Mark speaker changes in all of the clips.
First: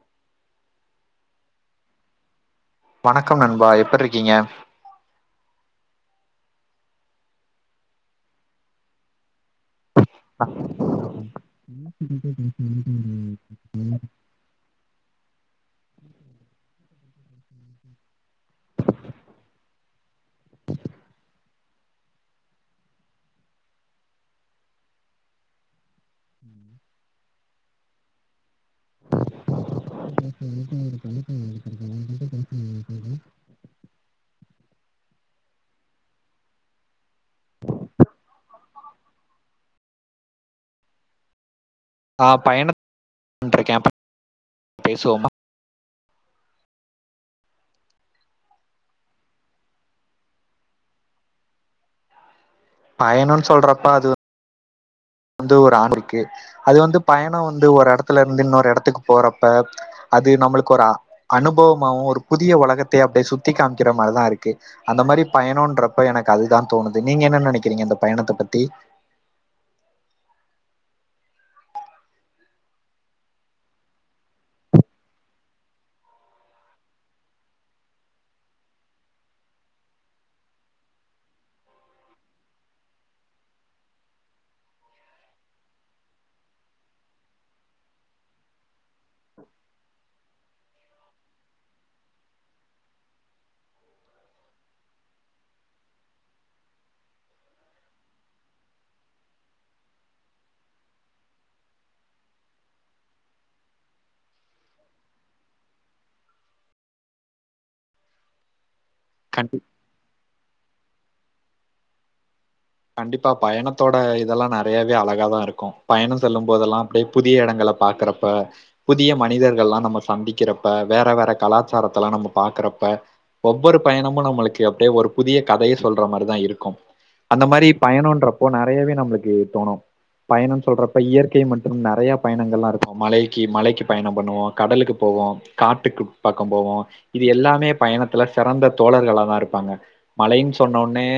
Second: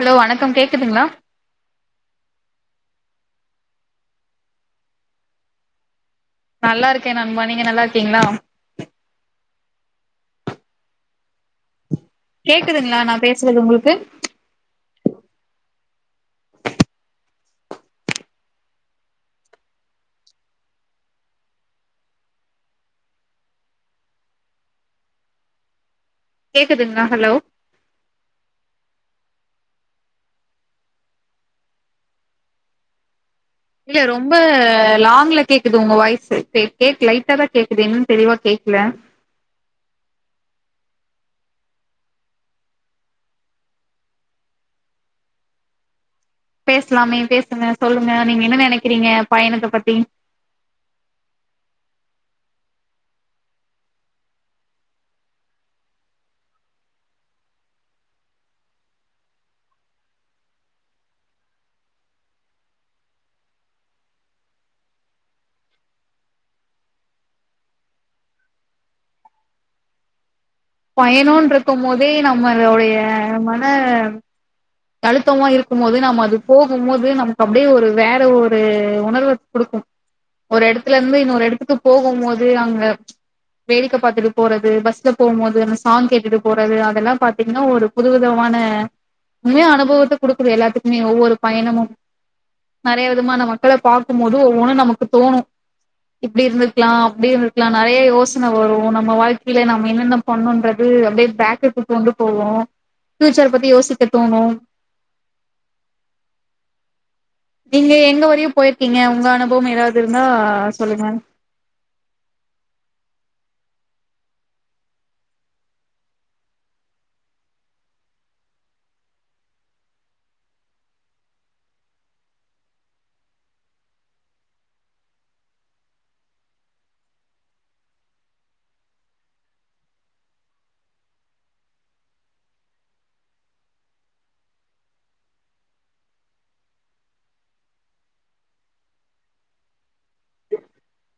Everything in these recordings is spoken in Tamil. Speaker 1: ஹலோ வணக்கம். கேக்குதுங்ளா?
Speaker 2: வணக்கம் நண்பா எப்பிர்ருக்கீங்க?
Speaker 1: நல்லாருக்கே நண்பா. நீங்க நல்லா இருக்கீங்ளா?
Speaker 2: அ. [inaudible]
Speaker 1: கேக்குதுங்ளா நா பேசறது உங்குளுக்கு? கேக்குதுங்ளா ஹலோ?
Speaker 2: [inaudible]
Speaker 1: இல்ல ரொம்ப லாங்ல கேக்குது உங்க வாய்ஸு கேக் கேக் லைட்டா தா கேக்குது என்னன் தெளிவா கேக்ல.
Speaker 2: ஆ பயண [inaudible] பேசுவோம்மா?
Speaker 1: பேசலாமே பேசுங்க சொல்லுங்க நீங்க என்ன நெனைக்கிறீங்க பயணத்த பத்தி?
Speaker 2: பயணோன் சொல்றப்ப அது வந்து ஒரு [inaudible] அது வந்து பயணோ வந்து ஒரு எடத்துல இருந்து இன்னொரு எடத்துக்கு போறப்ப அது நம்மளுக்கு ஒரு அ அனுபவமாவு ஒரு புதிய உலகத்யே அப்டே சுத்தி காம்க்கிற மாரிதா இருக்கு. அந்த மாரி பயணோன்றப்ப எனக்கு அதுதா தோணுது நீங்க என்ன நெனைக்கிறீங்க அந்த பயணத்த பத்தி?
Speaker 1: பயணோன்ருக்கும் போதே நம்மளுடைய மன அழுத்தமா இருக்கும் போது நம்ம அது போகும் போது நமக்கு அப்டியே ஒரு வேற ஒரு உணர்வ குடுக்கும். ஒரு எடத்துல இருந்து இன்னோரு எடத்துக்கு போகும் போது அங்க வேடிக்க பாத்துட்டு போறது பஸ்ல போம் போது அந்த சாங் கேட்டுட்டு போறது அதெல்லா பாத்திங்ன்னா ஒரு புதுவிதமான உண்மையா அனுபத்த குடுக்குது எல்லாத்துக்குமே ஒவ்வொரு பயணமும் நறைய விதமான மக்கள பாக்கும்போது ஒவ்வொனு நமக்கு தோணு. இப்டி இருந்துர்க்லா அப்டி இருந்துர்க்லா நறைய யோசன வரு நம்ம வாழ்க்கைல நம்ம என்னென்ன பண்ணுன்றது அப்டே பேக்குக்கு கொண்டு போகு. ஃபியூச்சர பத்தி யோசிக்க தோணு. நீங்க எங்க வரையு போயிர்க்கீங்க உங்க அனுபவம் எதாவது இருந்தா சொல்லுங்க.
Speaker 2: கண்டிப்பா பயணத்தோட இதெல்லா நறையாவே அழகாதா இருக்கு. பயணோ செல்லும் போதெல்லா அப்டே புதிய எடங்கள பாக்கறப்ப புதிய மனிதர்கள்லா நம்ம சந்திக்கிறப்ப வேற வேற கலாச்சாரத்தலா நம்ம பாக்கறப்ப ஒவ்வொரு பயணமு நம்மளுக்கு அப்டே ஒரு புதிய கதைய சொல்ற மாரிதா இருக்கு. அந்த மாரி பயணோன்றப்போ நெறையவே நம்மளுக்கு தோணு. பயணன் சொல்றப்ப இயற்கை மற்றும் நறையா பயணங்கள்லா இருக்கு மலைக்கி மலைக்கி பயணம் பண்ணுவோ கடலுக்கு போவோ. காட்டுக்கு பாக்கம் போவோ. இது எல்லாமே பயணத்துல சிறந்த தோழர்களாதா இருப்பாங்க. மலைன் சொன்ன ஒன்னே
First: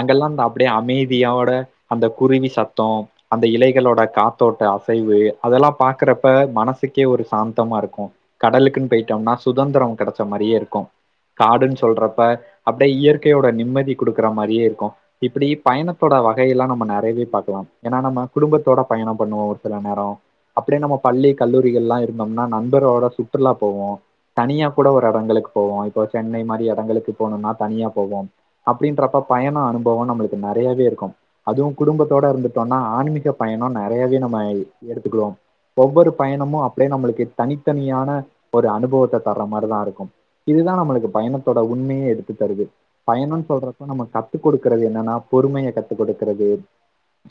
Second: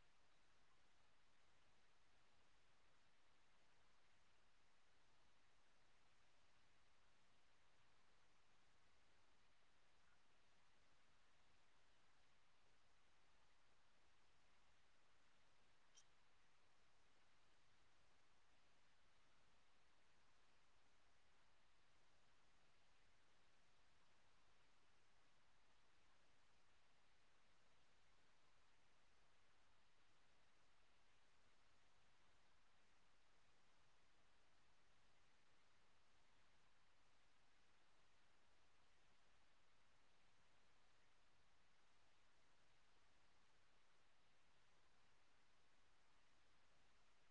Speaker 2: அங்கெல்லா அந்த அப்டியே அமைதியோட அந்த குருவி சத்தோ அந்த இலைகளோட காத்தோட்ட அசைவு அதெல்லா பாக்கறப்ப மனசுக்கே ஒரு சாந்தமாருக்கு. கடலுக்குன் போயிட்டம்னா சுதந்ரோ கெடைச்ச மாரியேருக்கு. காடுன் சொல்றப்ப அப்டே இயற்கையோட நிம்மதி குடுக்கற மாரியேருக்கு. இப்டி பயணத்தோட வகையெல்லா நம்ம நெறைய்வே பாக்லாம். ஏனா நம்ம குடும்பத்தோட பயணம் பண்ணுவோ ஒரு சில நேரோ. அப்டே நம்ம பள்ளி கல்லூரிகள்லா இருந்தம்னா நண்பரோட சுற்றுலா போவோ. தனியா கூட ஒரு எடங்களுக்கு போவோ இப்போ சென்னை மாரி எடங்களுக்கு போணும்னா தனியா போவோம். அப்டின்றப்ப பயண அனுபவோ நம்முளுக்கு நறையாவே இருக்கு. அதுவு குடும்பத்தோட இருந்துட்டோன்னா ஆன்மீக பயணோ நெறையாவே நம்ம எடுத்துக்குறோம். ஒவ்வொரு பயணமு அப்டே நம்மளுக்கு தனித்தனியான ஒரு அனுபவத்த தர்ற மாரிதா இருக்கும். இதுதா நம்மளுக்கு பயணத்தோட உண்மையே எடுத்து தருது. பயணன் சொல்றப்ப நம்ம கத்து குடுக்கறது என்னன்னா பொறுமைய கத்து குடுக்கறது.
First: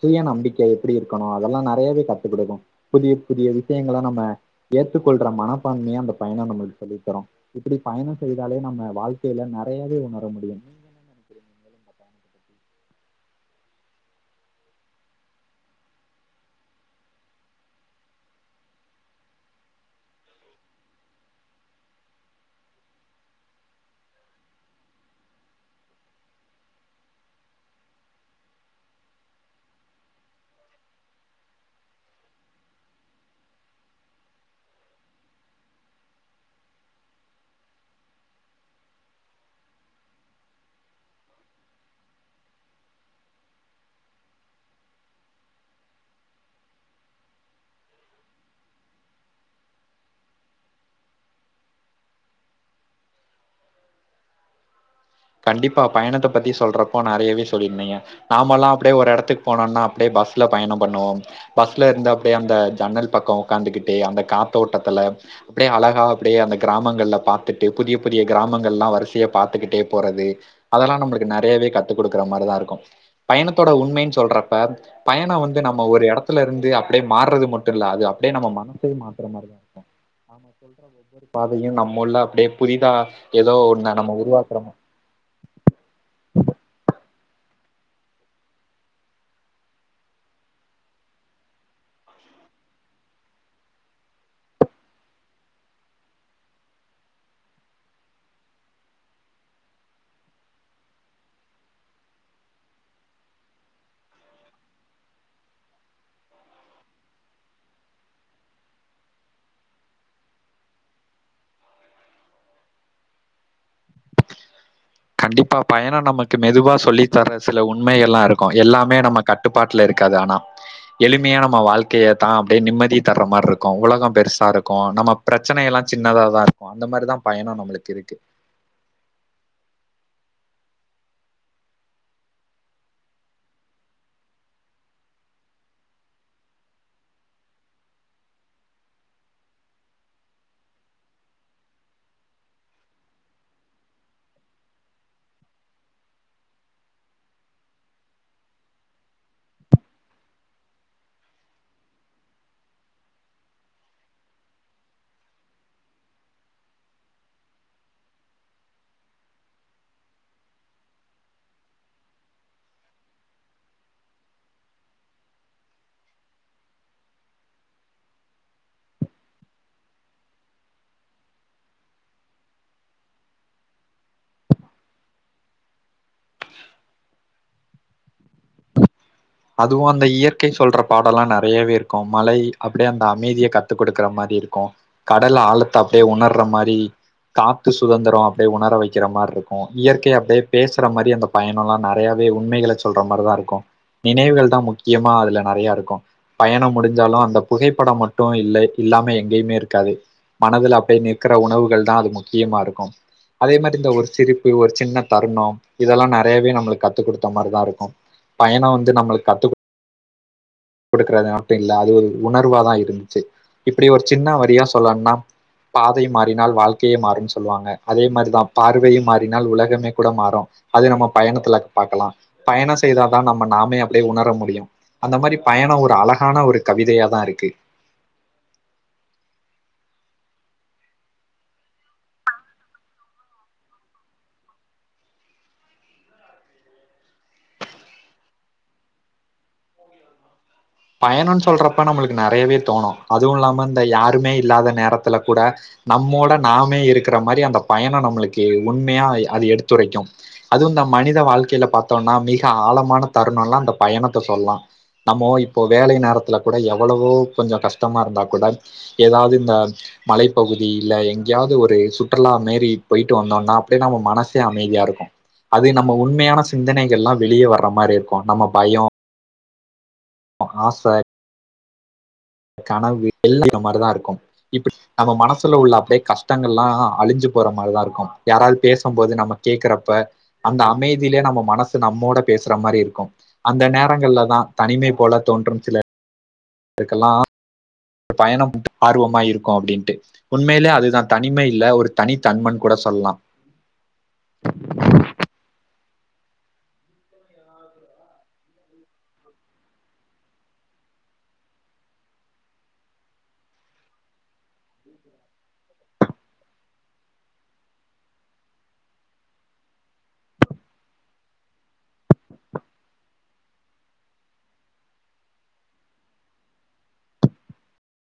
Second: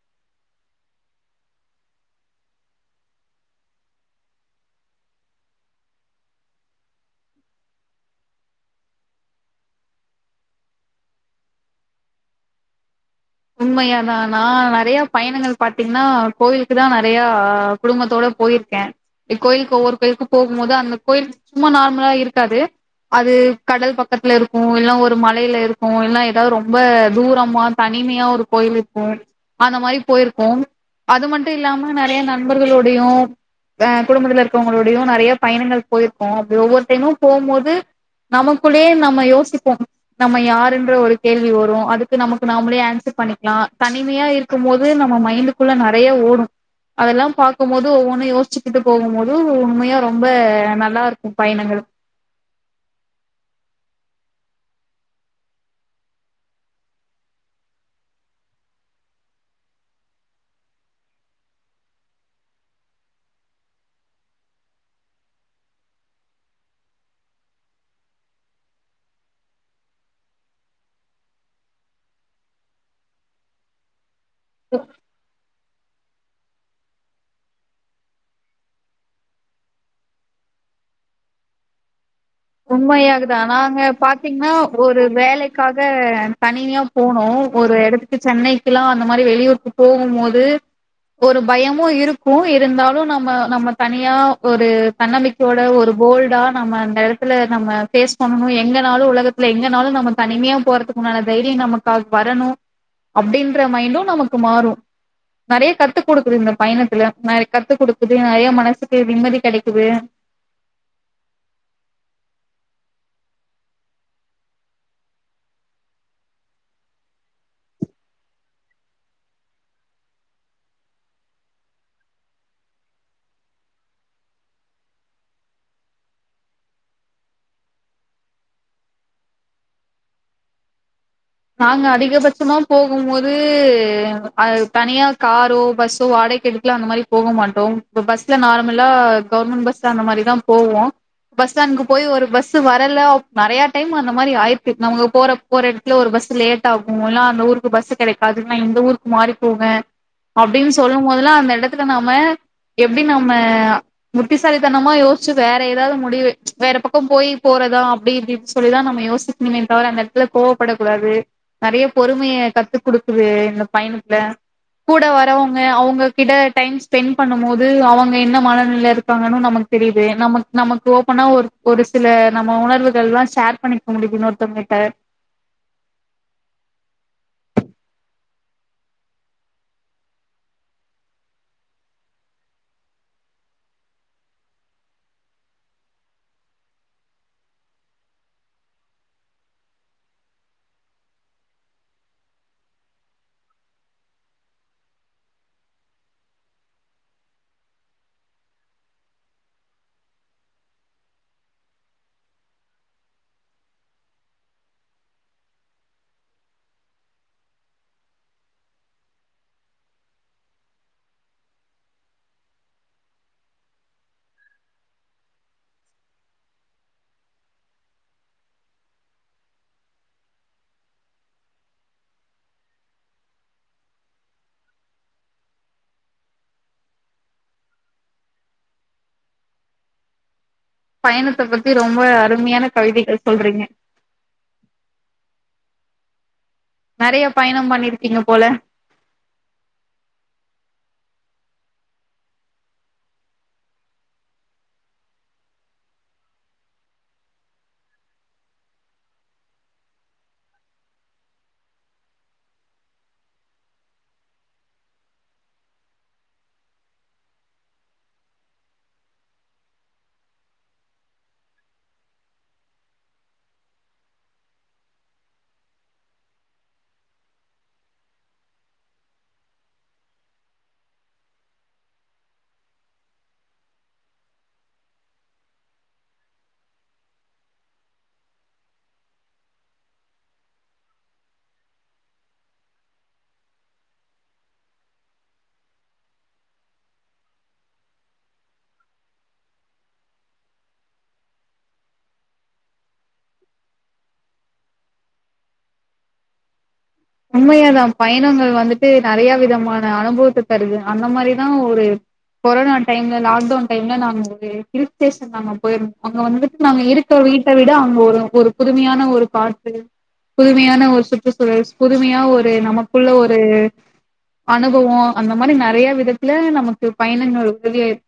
Speaker 2: சுய நம்பிக்கை எப்பிடி இருக்கணு. அதெல்லா நறையாவே கத்து குடுக்கு புதிய புதிய விஷ்யங்கள நம்ம ஏத்துக்கொள்டற மனப்பான்மைய அந்த பயணோ நம்மளுக்கு சொல்லி தரு இப்டி பயணோ செய்தாலே நம்ம வாழ்க்கையில நெறையாவே உணர முடியு
Speaker 1: உண்மையாதா நா நெறைய பயணங்கள் பாத்தீங்கன்னா கோவிலுக்கு தா நெறையா குடும்பத்தோட போயிருக்க இக் கோயிலுக்கு ஒவ்வொரு பேர்க்கு போம்மொதா அந்த கோயில் சும்மா நார்மல்லா இருக்காது அது கடல் பக்கத்துல இருக்கு இல்ல ஒரு மலையில இருக்கு இல்ல ஏதாது ரொம்ப தூரமா தண் னிமையா ஒரு கோயிலுக் போரது அந்த மாரி போயிருக்கு அது மட்டு இல்லாம நெறைய நண்பர்களுடையு வே குடும்பத்துல இருக்கவங்களளுடையு நெறைய பயணங்கள் போயிருக்கோ அப்டி ஒவ்வொரு டைமு போமோது நமக்குள்ளேயே நம்ம யோசிப்போ நம்ம யாருன்ற ஒரு கேள்வி வரு அதுக்கு நமக்கு நா நம்மளே ஆன்சர் பண்ணிக்கலா தனிமையா இருக்கு போது நம்ம மைண்டுக்குள்ள நெறைய ஓடு அதெல்லா பாக்கு மோது ஒவ்வொன்னு யோசிச்சுக்கிட்டு போது உண்மையா ரொம்ப நல்லா இருக்கு பயணங்களு
Speaker 2: கண்டிப்பா பயணத்த பத்தி சொல்றோப்போ நெறையவே சொல்லிருந்தீங்க நாமல்லா அப்டியே ஒரு எடத்துக்கு போனோன்னா அப்டியே பஸ்ல பயண பண்ணுவோ பஸ்ல இருந்து அப்டியே அந்த ஜன்னல் பக்கோ உக்காந்துகிட்டு அந்த காத்தோட்டத்துல அப்டியே அழகா அப்டியே அந்த கிராமங்கள்ல பாத்துட்டு புதிய புதிய கிராமங்கள்லா வரிசைய பாத்துக்கிட்டே போறது அதெல்லா நம்மளுக்கு நெறையாவ கத்து குடுக்குற மாரிதா இருக்கு பயணத்தோட உண்மைன்னு சொல்றப் [unintelligible] பயணோ வந்து நம்ம ஒர எடத்துல இருந்து அப்டியே மாறுறது மட்டு இல்ல அது அப்டியே நம்ம மனசயு மாத்துற மாரி சொல்ற ஒவ்வொரு பாதையு நம்மள்ள அப்டியே
Speaker 1: உண்மையாகதா நாங்க பாத்தீங்கன்னா ஒரு வேலைக்காக தனியா போனோம் ஒரு எடத்துக்கு சென்னைக்குல்லாம் அந்த மாரி வெளியூருக்கு போகும் போது ஒரு பயமும் இருக்கும் இருந்தாலும் நம்ம நம்ம தனியா ஒரு தன்னம்பிக்கையோட ஒரு போல்டா நம்ம அந்த நம்ம ஃபேஸ் பண்ணணு எங்க நாலு உலகத்தில எங்கனாலு நம்ம தனிமயா போறதுக்குண்டான தைரிய நமக் தால்ப் வரணு அப்டின்ற மைண்டு நமக்கு மாறு நெறய கத்து குடுக்குது இந்த பயணத்துல நெறய கத்து குடுக்குது நெறய மனசுக்கு நிம்மதி கெடைக்குது
Speaker 2: கண்டிப்பா பயணோ நமக்கு மெதுவா சொல்லி தர சில உண்மையல்லா இருக்கு எல்லாமே நம்ம கட்டுப்பாட்டுல இருக்காது ஆனா எளிமையா நம்ம வாழ்க்கையதா அப்டியே நிம்மதி தர்ற மாரி இருக்கு உலகம் பெருசா இருக்கு நம்ம பிரச்சனை எல்லா சின்னதா தா இருக்கு அந்த மாரி தா பயணோ நம்மளுக்கு இருக்கு
Speaker 1: நாங்க அதிகபட்சமா போகும்மோது அது தனியா காரோ பஸ்ஸோ வாடகைக்கு எடுத் வீட்ல அந்த மாரி போக மாட்டோ இப்ப பஸ்ல நார்மல்லா கவுர்மெண்ட் பஸ்ல அந்த மாரி தா போவோ பஸ் ஸ்டாண்டுக்கு போயு ஒரு பஸ் வரல நிறைய டைமு அந்த மாரி ஆயிருக்கு அவுங்க போற போற இடத்துல ஒரு பஸ் லேட் ஆகு எல்லா அந்த ஊருக்கு பஸ் கெடைக்காது நா இந்த ஊருக்கு மாரி போவே அப்டின்னு சொல்லும் போதெல்லா அந்த இடத்துல்ல நாம எப்டி நம்ம முட்டிசாலித்தனமா யோசிச்சு வேற ஏதாது முடிவு வேற பக்கோ போய் போறதா அப்டின்னு சொல்லிதா நம்ம யோசி நீமே தவிர அந்த இடத்துல கோவப்படக் கூடாது நெறைய பொறுமையை கத்து குடுக்குது இந்த பயணத்துல கூட வரவங்க அவுங்ககிட்ட டைம் ஃஸ்பெண்ட் பண்ணு மோது அவங்க என்ன மனநில்ல இருப்பாங்கன்னு நமக்கு தெரிது நம நமக்கு ஓப்பனா ஒரு ஒரு சில நம்ம உணர்வுகள்லா ஷேர் பண்ணிக்க முடியு இன்னோருத்தவங்கிட்ட
Speaker 2: அதுவு அந்த இயற்கை சொல்ற பாடோ எல்லா நெறையவே இருக்கு மலை அப்டியே அந்த அமைதியை கத்து கொடுக்குற மாரி இருக்கு கடல் ஆழத்த அப்டியே உணர்ற மாரி காத்து சுதந்திரோ அப்டியே உணர வைக்கிற மாரி இருக்கு இயற்கை அப்டியே பேசுற மாரி அந்த பயணோ எல்லா நெறையாவே உண்மைகள சொல்ற மாரி தா இருக்கு நினைவுகள் தா முக்கியமா அதுல நெறைய இருக்கு பயணோ முடிஞ்சாலு அந்த புகைப்படோ மட்டு இல்லை இல்லாம எங்கேயுமே இருக்காது மனதுல அப்டியே நிற்கற உணவுகள் தா அது முக்கியமா இருக்கு அதே மாரி இந்த ஒரு சிரிப்பு ஒரு சின்ன தருணோ இதெல்லா நெறையாவே நம்மளுக்கு கத்து குடுத்த மாரி தா இருக்கு பயணோ வந்து நம்மளுக்கு கத்து குடுக்குறது மட்டு இல்லாது ஒரு உணர்வா தா இருந்துச்சு இப்டி ஒரு சின்ன வரியா சொல்லன்னா பாதை மாறினால் வாழ்க்கையே மாறுனு சொல்லுவாங்க அதே மாரி தா பார்வையை மாறினால் உலகமே கூட மாறு அது நம்ம பயணத்துல பாக்கலா பயணோ செய்தா தா நம்ம நாமே அப்டியே உணர முடியு அந்த மாரி பயணோ ஒரு அழகான ஒரு கவிதையா தா இருக்கு
Speaker 1: பயணத்த பத்தி ரொம்ப அருமையான கவிதைகள் சொல்றீங்க நெறைய பயணோ பண்ணிருக்கீங்க போல
Speaker 2: பயணோன் சொல்டறப்ப நம்மளுக்கு நெறையே தோணு அதுவு இல்லாம இந்த யாருமே இல்லாத நேரத்துல கூட நம்மோட நாமே இருக்கிற மாரி அந்த பயணோ நம்மளுக்கு உண்மையா அது எடுத்துரைக்கு அதுவு இந்த மனித வாழ்க்கையில பாத்தோன்னா மிக ஆழமான தருணோ எல்லா அந்த பயணோத்த சொல்லலா நம்மோ இப்போ வேலை நேரத்துல கூட எவ்வளவோ கொஞ்சோ கஷ்டமா இருந்தா கூட எதாவ்து இந்த அர்ஜ் மலைப்பகுதி இல்ல எங்கேயாவ்து ஒரு சுற்றுலா மாரி போய்ட்டு வந்தோனா அப்டியே நம்ம மனசே அமைதியா இருக்கு அது நம்ம உண்மையான சிந்தனைகள்லா வெளியே வர்ற மாரி இருக்கு நம்ம பயோ ஆசை கனவு எல்லா [unintelligible] மாரிதா இருக்கும் இப்படி நம்ம மனசுல உள்ள அப்டே கஷ்டங்கள் எல்லா அழிஞ்சு போற மாரிதா இருக்கு யாராவ்து பேசும் போது நம்ம கேக்குறப்ப அந்த அமைதிலே நம்ம மனசு நம்மோட பேசுற மாரி இருக்கு அந்த நேரங்கள்லதா தனிமை போல தோன்றும் சில இதுக்கெல்லா பயணம் ஆர்வமா இருக்கு அப்டீன்ட்டு உண்மையிலே அதுதா தனிமே இல்ல ஒரு தனித்தன்மன்கூட சொல்லா
Speaker 1: உண்மையாதா பயணங்கள் வந்துட்டு நெறைய விதமான அனுபவத்த தருது அந்த மாரிதா ஒரு கொரோனா டைம்ல லாக்டவுன் டைம்ல நாங்க ஒரு ஹில் ஸ்டேஷன் நாங்க போயிருந்தோ அங்க வந்துட்டு நாங்க இருக் க வீட்ட விட அங்க ஒரு ஒரு புதுமையான ஒரு பாட்டு புதுமையான ஒரு சுற்றுச்சூழல் புதுமையா ஒரு நமக்குள்ள ஒரு அனுபவோ அந்த மாதிரி நெறைய விதத்துல நமக்கு பயணங்கள் உதவியா இரு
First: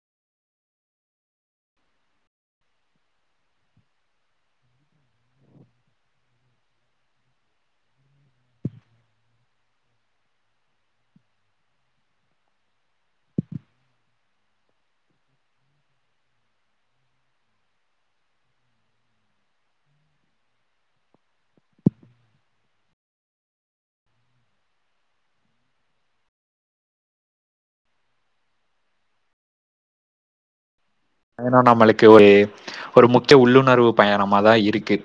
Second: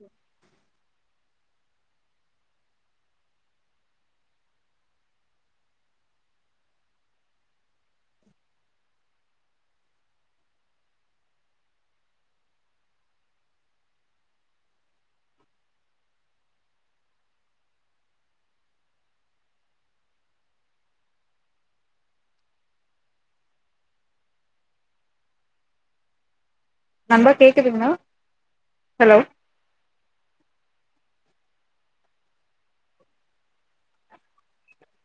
Speaker 1: நண்பா கேக்குதுங்ளா ஹலோ
Speaker 2: [unintelligible] மலைக்கு ஒரு ஒரு முக்கிய உள்ளுணர்வு பயணமாதா இருக்கு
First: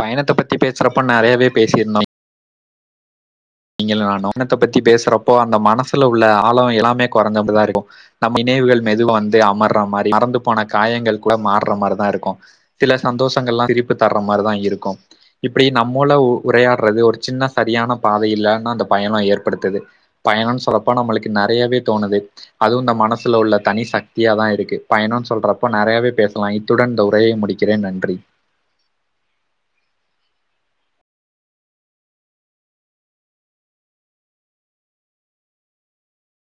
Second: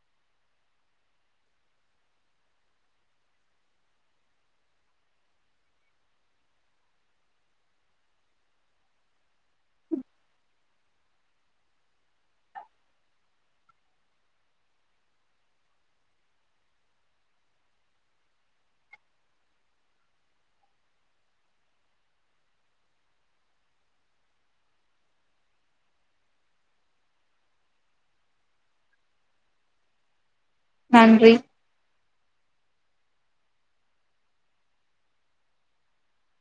Speaker 2: பயணத்த பத்தி பேசுறப்போ நெறயவே பேசியிருந்தோ நீங்களு நானு பயணத்த பத்தி பேசுறப்போ அந்த மனசுல உள்ள ஆழோ எல்லாமே கொறஞ்சம்ன்டுதா இருக்கு நம்ம நினைவுகள் மெதுவா வந்து அமர்ற மாரி மறந்து போன காயங்கள் கூட மாறுற மாரிதா இருக்கு சில சந்தோஷங்கள்லா திருப்பி தர்ற மாரிதா இருக்கு இப்படி நம்மோல உ உரையாட்றது ஒரு சின்ன சரியான பாதை இல்லன்னா அந்த பயணோ ஏற்படுத்துது பயணொன் சொல்றப்ப நம்மளுக்கு நறையவே தோணுது அதுவு இந்த மனசுல உள்ள தனி சக்தியா தா இருக்கு பயணோன் சொல்றப்போ நறையவே பேசலா இ த்துடன் இந்த உரையை முடிக்கிறேன் நன்றி
Speaker 1: நன்றி